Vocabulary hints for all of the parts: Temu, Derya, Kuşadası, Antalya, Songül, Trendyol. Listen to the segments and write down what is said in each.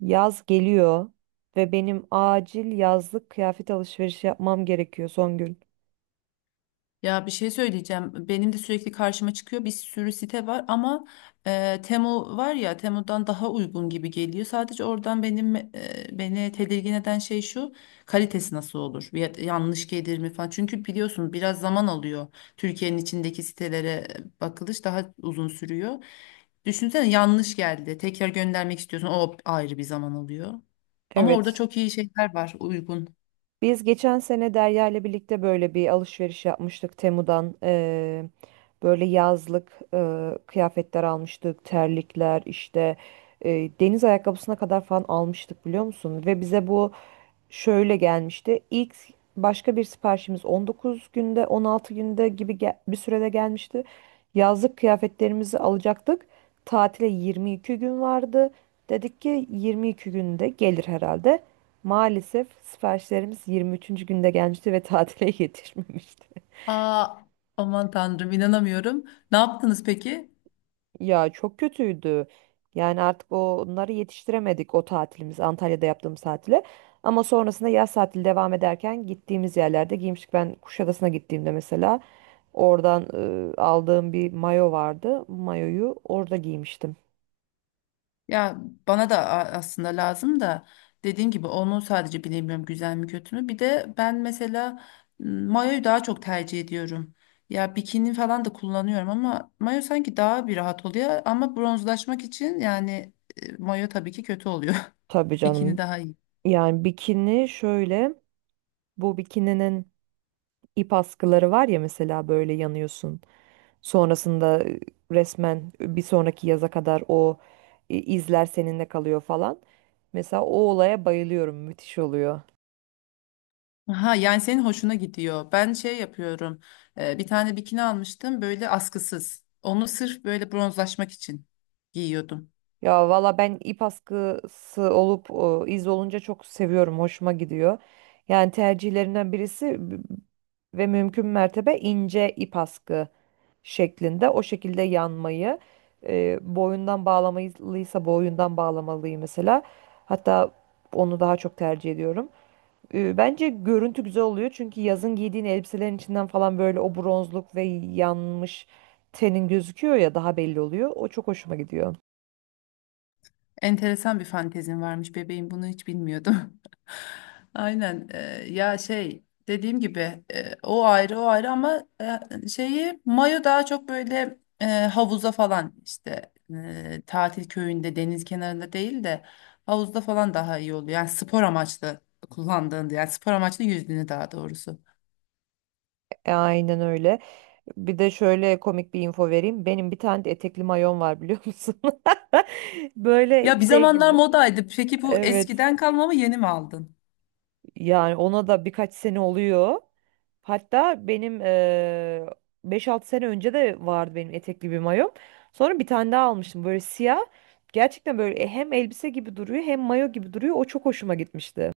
Yaz geliyor ve benim acil yazlık kıyafet alışverişi yapmam gerekiyor son gün. Ya bir şey söyleyeceğim. Benim de sürekli karşıma çıkıyor, bir sürü site var ama Temu var ya, Temu'dan daha uygun gibi geliyor. Sadece oradan. Beni tedirgin eden şey şu: kalitesi nasıl olur? Yanlış gelir mi falan. Çünkü biliyorsun biraz zaman alıyor. Türkiye'nin içindeki sitelere bakılış daha uzun sürüyor. Düşünsene, yanlış geldi. Tekrar göndermek istiyorsun. O ayrı bir zaman alıyor. Ama orada Evet. çok iyi şeyler var, uygun. Biz geçen sene Derya ile birlikte böyle bir alışveriş yapmıştık Temu'dan. Böyle yazlık kıyafetler almıştık, terlikler işte deniz ayakkabısına kadar falan almıştık biliyor musun? Ve bize bu şöyle gelmişti. İlk başka bir siparişimiz 19 günde, 16 günde gibi bir sürede gelmişti. Yazlık kıyafetlerimizi alacaktık. Tatile 22 gün vardı. Dedik ki 22 günde gelir herhalde. Maalesef siparişlerimiz 23. günde gelmişti ve tatile yetişmemişti. Aa, aman tanrım, inanamıyorum. Ne yaptınız peki? Ya çok kötüydü. Yani artık onları yetiştiremedik o tatilimiz Antalya'da yaptığımız tatile. Ama sonrasında yaz tatili devam ederken gittiğimiz yerlerde giymiştik. Ben Kuşadası'na gittiğimde mesela oradan aldığım bir mayo vardı. Mayoyu orada giymiştim. Ya bana da aslında lazım da, dediğim gibi onu sadece bilemiyorum, güzel mi kötü mü. Bir de ben mesela mayoyu daha çok tercih ediyorum. Ya bikini falan da kullanıyorum ama mayo sanki daha bir rahat oluyor. Ama bronzlaşmak için yani mayo tabii ki kötü oluyor. Tabii Bikini canım. daha iyi. Yani bikini şöyle bu bikininin ip askıları var ya mesela böyle yanıyorsun. Sonrasında resmen bir sonraki yaza kadar o izler seninle kalıyor falan. Mesela o olaya bayılıyorum. Müthiş oluyor. Aha, yani senin hoşuna gidiyor. Ben şey yapıyorum. Bir tane bikini almıştım böyle askısız. Onu sırf böyle bronzlaşmak için giyiyordum. Ya valla ben ip askısı olup o, iz olunca çok seviyorum. Hoşuma gidiyor. Yani tercihlerinden birisi ve mümkün mertebe ince ip askı şeklinde o şekilde yanmayı boyundan bağlamalıysa boyundan bağlamalıyım mesela. Hatta onu daha çok tercih ediyorum. Bence görüntü güzel oluyor çünkü yazın giydiğin elbiselerin içinden falan böyle o bronzluk ve yanmış tenin gözüküyor ya daha belli oluyor. O çok hoşuma gidiyor. Enteresan bir fantezin varmış bebeğim, bunu hiç bilmiyordum. Aynen. Ya şey, dediğim gibi o ayrı o ayrı ama şeyi, mayo daha çok böyle havuza falan işte, tatil köyünde deniz kenarında değil de havuzda falan daha iyi oluyor. Yani spor amaçlı kullandığında, yani spor amaçlı yüzdüğünü daha doğrusu. Aynen öyle. Bir de şöyle komik bir info vereyim. Benim bir tane de etekli mayon var biliyor musun? Böyle Ya bir şey zamanlar gibi. modaydı, peki bu Evet. eskiden kalma mı, yeni mi aldın? Yani ona da birkaç sene oluyor. Hatta benim 5-6 sene önce de vardı benim etekli bir mayom. Sonra bir tane daha almıştım böyle siyah. Gerçekten böyle hem elbise gibi duruyor hem mayo gibi duruyor. O çok hoşuma gitmişti.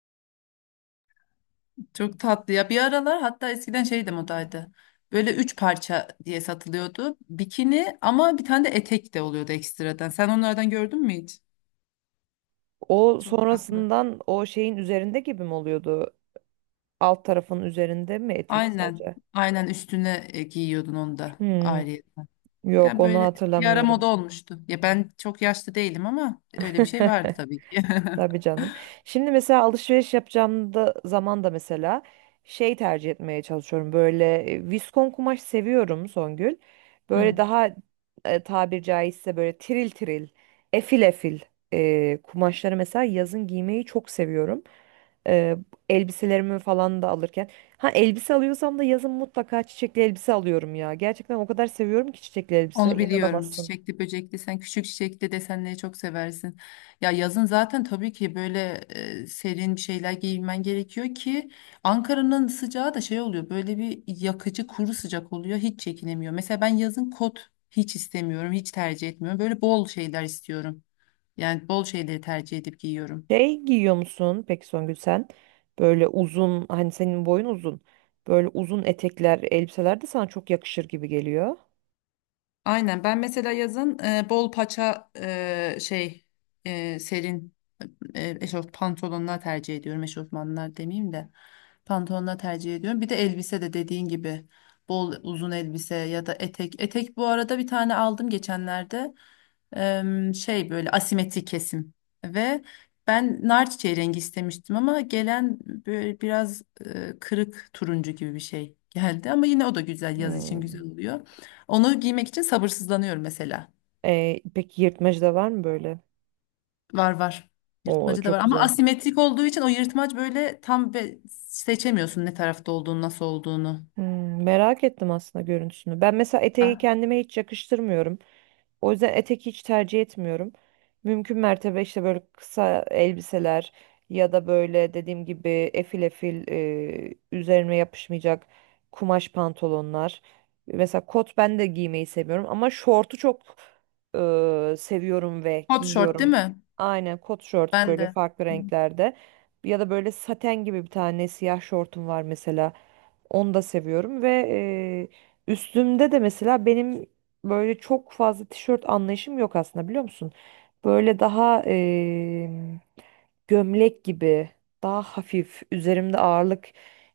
Çok tatlı ya. Bir aralar hatta eskiden şeydi, modaydı. Böyle üç parça diye satılıyordu. Bikini ama bir tane de etek de oluyordu ekstradan. Sen onlardan gördün mü hiç? O Çok tatlı. sonrasından o şeyin üzerinde gibi mi oluyordu? Alt tarafın üzerinde mi etek Aynen. sadece? Aynen üstüne giyiyordun onu da Hmm, ayrı. yok Yani onu böyle bir ara moda hatırlamıyorum. olmuştu. Ya ben çok yaşlı değilim ama öyle bir şey vardı tabii ki. Tabii canım. Şimdi mesela alışveriş yapacağım da zaman da mesela şey tercih etmeye çalışıyorum. Böyle viskon kumaş seviyorum Songül. Böyle Hı. daha tabir caizse böyle tiril tiril, efil efil kumaşları mesela yazın giymeyi çok seviyorum. E, elbiselerimi falan da alırken. Ha elbise alıyorsam da yazın mutlaka çiçekli elbise alıyorum ya. Gerçekten o kadar seviyorum ki çiçekli elbise. Onu biliyorum. İnanamazsın. Çiçekli, böcekli. Sen küçük çiçekli desenleri çok seversin. Ya yazın zaten tabii ki böyle serin bir şeyler giymen gerekiyor ki Ankara'nın sıcağı da şey oluyor. Böyle bir yakıcı kuru sıcak oluyor. Hiç çekinemiyor. Mesela ben yazın kot hiç istemiyorum. Hiç tercih etmiyorum. Böyle bol şeyler istiyorum. Yani bol şeyleri tercih edip giyiyorum. Şey giyiyor musun peki Songül sen? Böyle uzun hani senin boyun uzun. Böyle uzun etekler, elbiseler de sana çok yakışır gibi geliyor. Aynen, ben mesela yazın bol paça şey serin eşof pantolonlar tercih ediyorum. Eşofmanlar demeyeyim de pantolonlar tercih ediyorum. Bir de elbise de dediğin gibi bol uzun elbise ya da etek. Etek bu arada bir tane aldım geçenlerde. Şey, böyle asimetrik kesim ve ben nar çiçeği rengi istemiştim ama gelen böyle biraz kırık turuncu gibi bir şey geldi ama yine o da güzel, yaz için Hmm. güzel oluyor. Onu giymek için sabırsızlanıyorum mesela. Peki yırtmacı da var mı böyle? Var var. O Yırtmacı da var çok ama güzel. asimetrik olduğu için o yırtmaç böyle tam seçemiyorsun ne tarafta olduğunu, nasıl olduğunu. Merak ettim aslında görüntüsünü. Ben mesela eteği Ha. kendime hiç yakıştırmıyorum. O yüzden etek hiç tercih etmiyorum. Mümkün mertebe işte böyle kısa elbiseler ya da böyle dediğim gibi efil efil üzerime yapışmayacak kumaş pantolonlar. Mesela kot ben de giymeyi seviyorum ama şortu çok seviyorum ve Hot short değil giyiyorum. mi? Aynen kot şort Ben böyle de. farklı renklerde. Ya da böyle saten gibi bir tane siyah şortum var mesela. Onu da seviyorum ve üstümde de mesela benim böyle çok fazla tişört anlayışım yok aslında biliyor musun? Böyle daha gömlek gibi, daha hafif, üzerimde ağırlık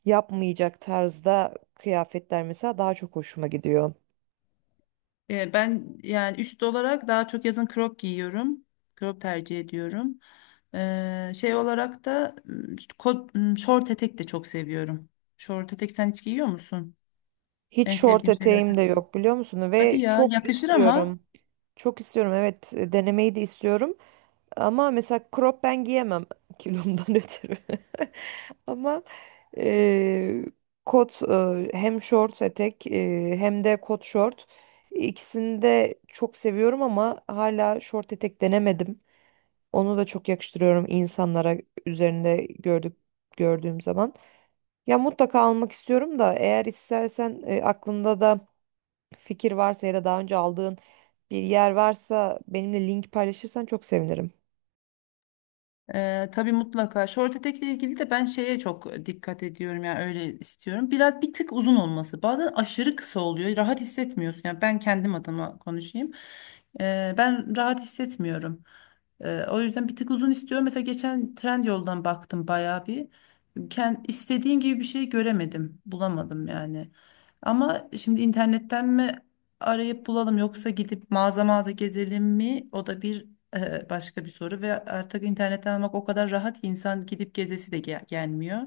yapmayacak tarzda kıyafetler mesela daha çok hoşuma gidiyor. Ben yani üst olarak daha çok yazın crop giyiyorum. Crop tercih ediyorum. Şey olarak da kot, şort etek de çok seviyorum. Şort etek sen hiç giyiyor musun? Hiç En şort sevdiğim eteğim de şeylerden biri. yok biliyor musun? Hadi Ve ya, çok yakışır ama. istiyorum. Çok istiyorum evet denemeyi de istiyorum. Ama mesela crop ben giyemem kilomdan ötürü. Ama eee, kot hem short etek hem de kot short ikisini de çok seviyorum ama hala short etek denemedim. Onu da çok yakıştırıyorum insanlara üzerinde gördüğüm zaman. Ya mutlaka almak istiyorum da eğer istersen aklında da fikir varsa ya da daha önce aldığın bir yer varsa benimle link paylaşırsan çok sevinirim. Tabii, mutlaka. Short etekle ilgili de ben şeye çok dikkat ediyorum, yani öyle istiyorum. Biraz bir tık uzun olması. Bazen aşırı kısa oluyor. Rahat hissetmiyorsun. Yani ben kendim adıma konuşayım. Ben rahat hissetmiyorum. O yüzden bir tık uzun istiyorum. Mesela geçen Trendyol'dan baktım bayağı bir. İstediğim gibi bir şey göremedim. Bulamadım yani. Ama şimdi internetten mi arayıp bulalım, yoksa gidip mağaza mağaza gezelim mi? O da bir başka bir soru ve artık internetten almak o kadar rahat ki insan gidip gezesi de gelmiyor.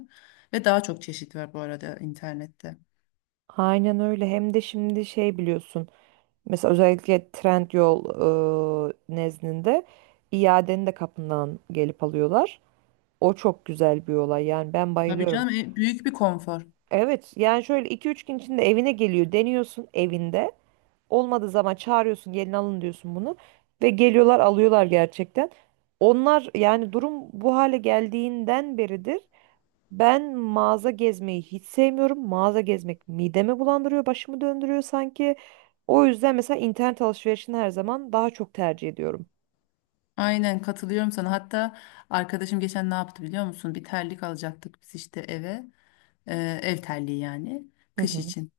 Ve daha çok çeşit var bu arada internette. Aynen öyle. Hem de şimdi şey biliyorsun. Mesela özellikle Trendyol nezdinde iadeni de kapından gelip alıyorlar. O çok güzel bir olay. Yani ben Tabii bayılıyorum. canım, büyük bir konfor. Evet yani şöyle iki üç gün içinde evine geliyor. Deniyorsun evinde. Olmadığı zaman çağırıyorsun gelin alın diyorsun bunu. Ve geliyorlar alıyorlar gerçekten. Onlar yani durum bu hale geldiğinden beridir. Ben mağaza gezmeyi hiç sevmiyorum. Mağaza gezmek midemi bulandırıyor, başımı döndürüyor sanki. O yüzden mesela internet alışverişini her zaman daha çok tercih ediyorum. Aynen, katılıyorum sana. Hatta arkadaşım geçen ne yaptı biliyor musun? Bir terlik alacaktık biz işte eve. Ev terliği yani. Hı Kış hı. için.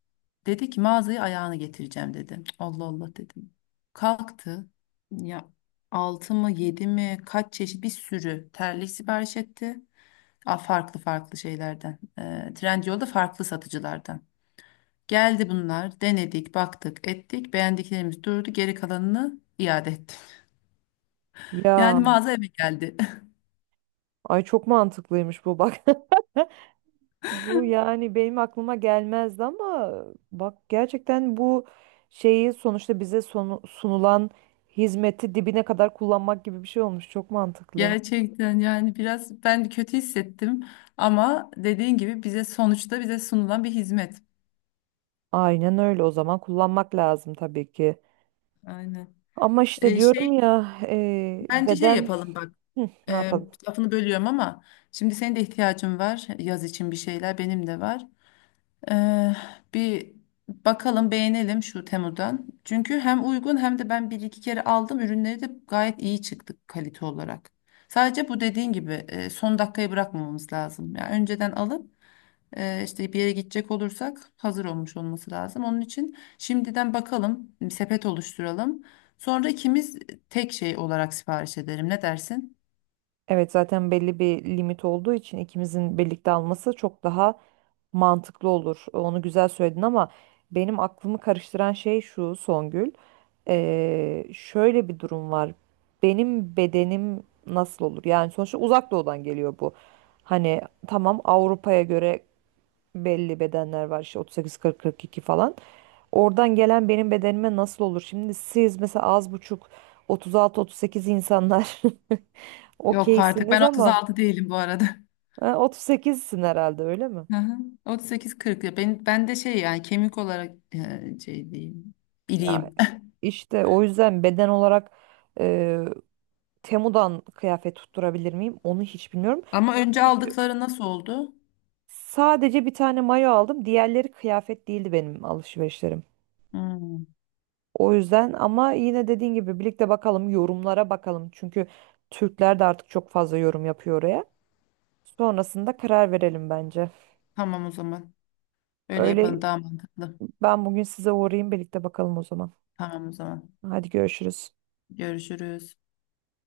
Dedi ki mağazaya ayağını getireceğim dedi. Allah Allah dedim. Kalktı. Ya 6 mı 7 mi kaç çeşit bir sürü terlik sipariş etti. A, farklı farklı şeylerden. E, Trendyol'da farklı satıcılardan. Geldi bunlar, denedik, baktık, ettik. Beğendiklerimiz durdu, geri kalanını iade ettim. Ya, Yani mağaza eve geldi. ay çok mantıklıymış bu bak. Bu yani benim aklıma gelmezdi ama bak gerçekten bu şeyi sonuçta bize sunulan hizmeti dibine kadar kullanmak gibi bir şey olmuş. Çok mantıklı. Gerçekten yani biraz ben kötü hissettim ama dediğin gibi bize, sonuçta bize sunulan bir hizmet. Aynen öyle o zaman kullanmak lazım tabii ki. Aynen. Ama işte E, şey diyorum ya Bence şey beden. yapalım bak. Hı, ne E, yapalım? Lafını bölüyorum ama şimdi senin de ihtiyacın var yaz için bir şeyler, benim de var. Eee, bir bakalım, beğenelim şu Temu'dan. Çünkü hem uygun hem de ben bir iki kere aldım. Ürünleri de gayet iyi çıktı kalite olarak. Sadece bu, dediğin gibi, son dakikayı bırakmamamız lazım. Yani önceden alıp işte bir yere gidecek olursak hazır olmuş olması lazım. Onun için şimdiden bakalım, sepet oluşturalım. Sonra ikimiz tek şey olarak sipariş edelim. Ne dersin? Evet zaten belli bir limit olduğu için ikimizin birlikte alması çok daha mantıklı olur. Onu güzel söyledin ama benim aklımı karıştıran şey şu Songül. Şöyle bir durum var. Benim bedenim nasıl olur? Yani sonuçta uzak doğudan geliyor bu. Hani tamam Avrupa'ya göre belli bedenler var işte 38-40-42 falan. Oradan gelen benim bedenime nasıl olur? Şimdi siz mesela az buçuk 36-38 insanlar Yok artık, ben Okeysiniz ama 36 değilim bu arada. 38'sin herhalde öyle mi? Hı hı. 38-40 ya ben, ben de şey, yani kemik olarak şey diyeyim Ya bileyim. işte o yüzden beden olarak e, Temu'dan kıyafet tutturabilir miyim? Onu hiç bilmiyorum. Ama önce Çünkü aldıkları nasıl oldu? sadece bir tane mayo aldım. Diğerleri kıyafet değildi benim alışverişlerim. Hmm. O yüzden ama yine dediğin gibi birlikte bakalım yorumlara bakalım. Çünkü Türkler de artık çok fazla yorum yapıyor oraya. Sonrasında karar verelim bence. Tamam o zaman. Öyle Öyle yapalım, daha mantıklı. ben bugün size uğrayayım birlikte bakalım o zaman. Tamam o zaman. Hadi görüşürüz. Görüşürüz.